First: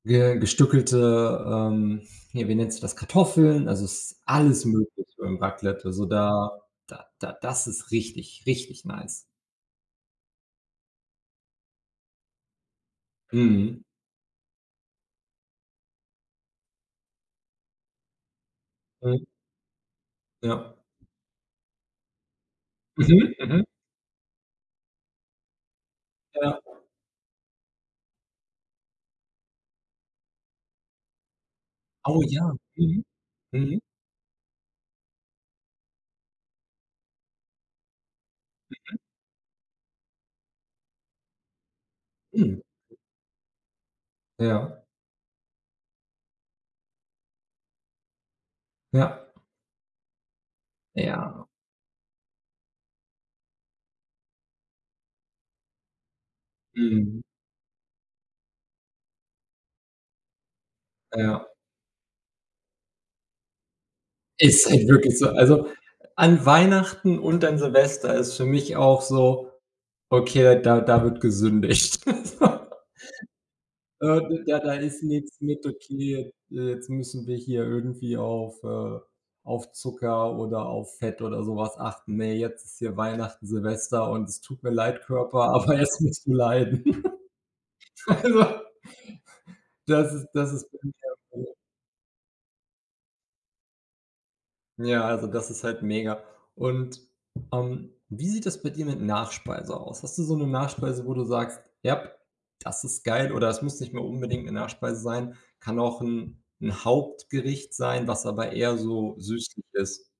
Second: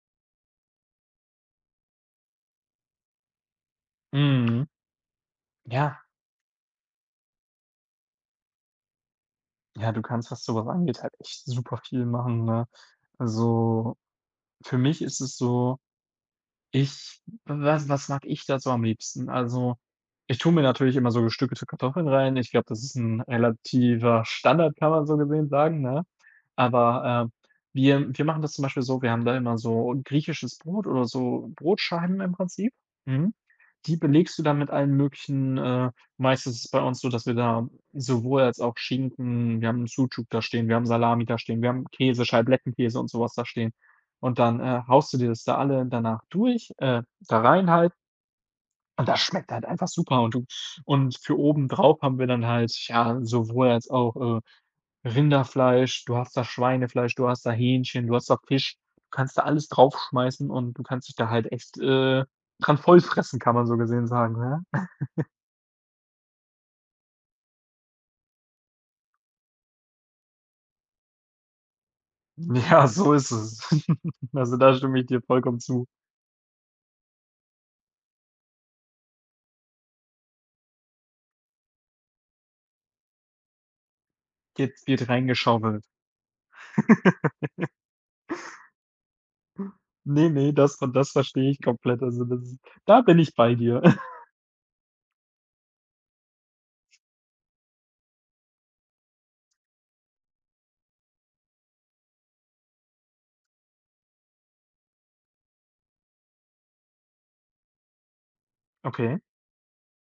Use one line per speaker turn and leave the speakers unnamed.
Ge gestückelte ähm, hier, wie nennt sich das Kartoffeln? Also, es ist alles
Mhm.
möglich beim Raclette.
Ja.
Also, da da da das ist richtig, richtig nice.
Ja, du kannst, was sowas angeht, halt echt superviel machen, ne?
Mhm.
Also, für mich ist es so, ich w was was mag ich da so am
Mhm.
liebsten? Also, ich tue mir
Ja.
natürlich immer so gestückelte Kartoffeln rein. Ich glaube, das ist 'n
Mhm, mhm.
relativer Standard, kann man so gesehen sagen, ne?
Ja.
Aber, ähm, wir wir machen das zum Beispiel so, wir haben da immer so 'n griechisches Brot oder so Brotscheiben
Au
im
ja,
Prinzip,
mhm.
mhm.
Mhm.
Die belegst du dann mit allen möglichen, äh meist ist es bei uns so, dass wir da sowohl als auch
Mhm.
Schinken wir haben Sucuk da stehen, wir haben Salami da stehen, wir haben Käse,
Mhm.
Scheiblettenkäse und so was da stehen. Und dann, äh,
Ja.
haust du dir das da alle danach durch äh, da rein halt und
Ja.
das schmeckt halt einfach super und du Und für
Ja.
obendrauf haben wir dann halt, ja, sowohl als auch, äh, Rinderfleisch, du hast da Schweinefleisch,
Mhm.
du hast da Hähnchen, du hast da Fisch. Du kannst da alles drauf schmeißen und du kannst dich da halt
Ja.
echt, äh, dran voll fressen, kann man so gesehen sagen, ne?
Ist halt wirklich so. Also, an Weihnachten und an Silvester ist für mich auch so „okay, da da wird gesündigt.” So
Ja, so ist es.
Äh, d
Also,
da da,
da stimme
ist
ich dir
nix
vollkommen
mit
zu.
„okay, äh, jetzt müssen wir hier irgendwie auf, äh auf Zucker oder auf Fett oder so was achten. Ne, jetzt ist hier Weihnachten, Silvester und es tut mir
Jetzt
leid,
wird
Körper, aber
reingeschaufelt.
jetzt musst du leiden.” Also, das ist
Ne, ne,
das ist
das und das verstehe
[unintelligible]
ich komplett. Also, das ist da bin ich bei dir.
Ja, also, das ist halt mega. Und, ähm, wie sieht das bei dir mit Nachspeise aus? Hast du so 'ne Nachspeise, wo du sagst: „Jap, das ist geil.“ Oder es muss nicht mal unbedingt 'ne Nachspeise sein, kann auch 'n 'n Hauptgericht sein, was aber eher so
Okay.
süßlich ist?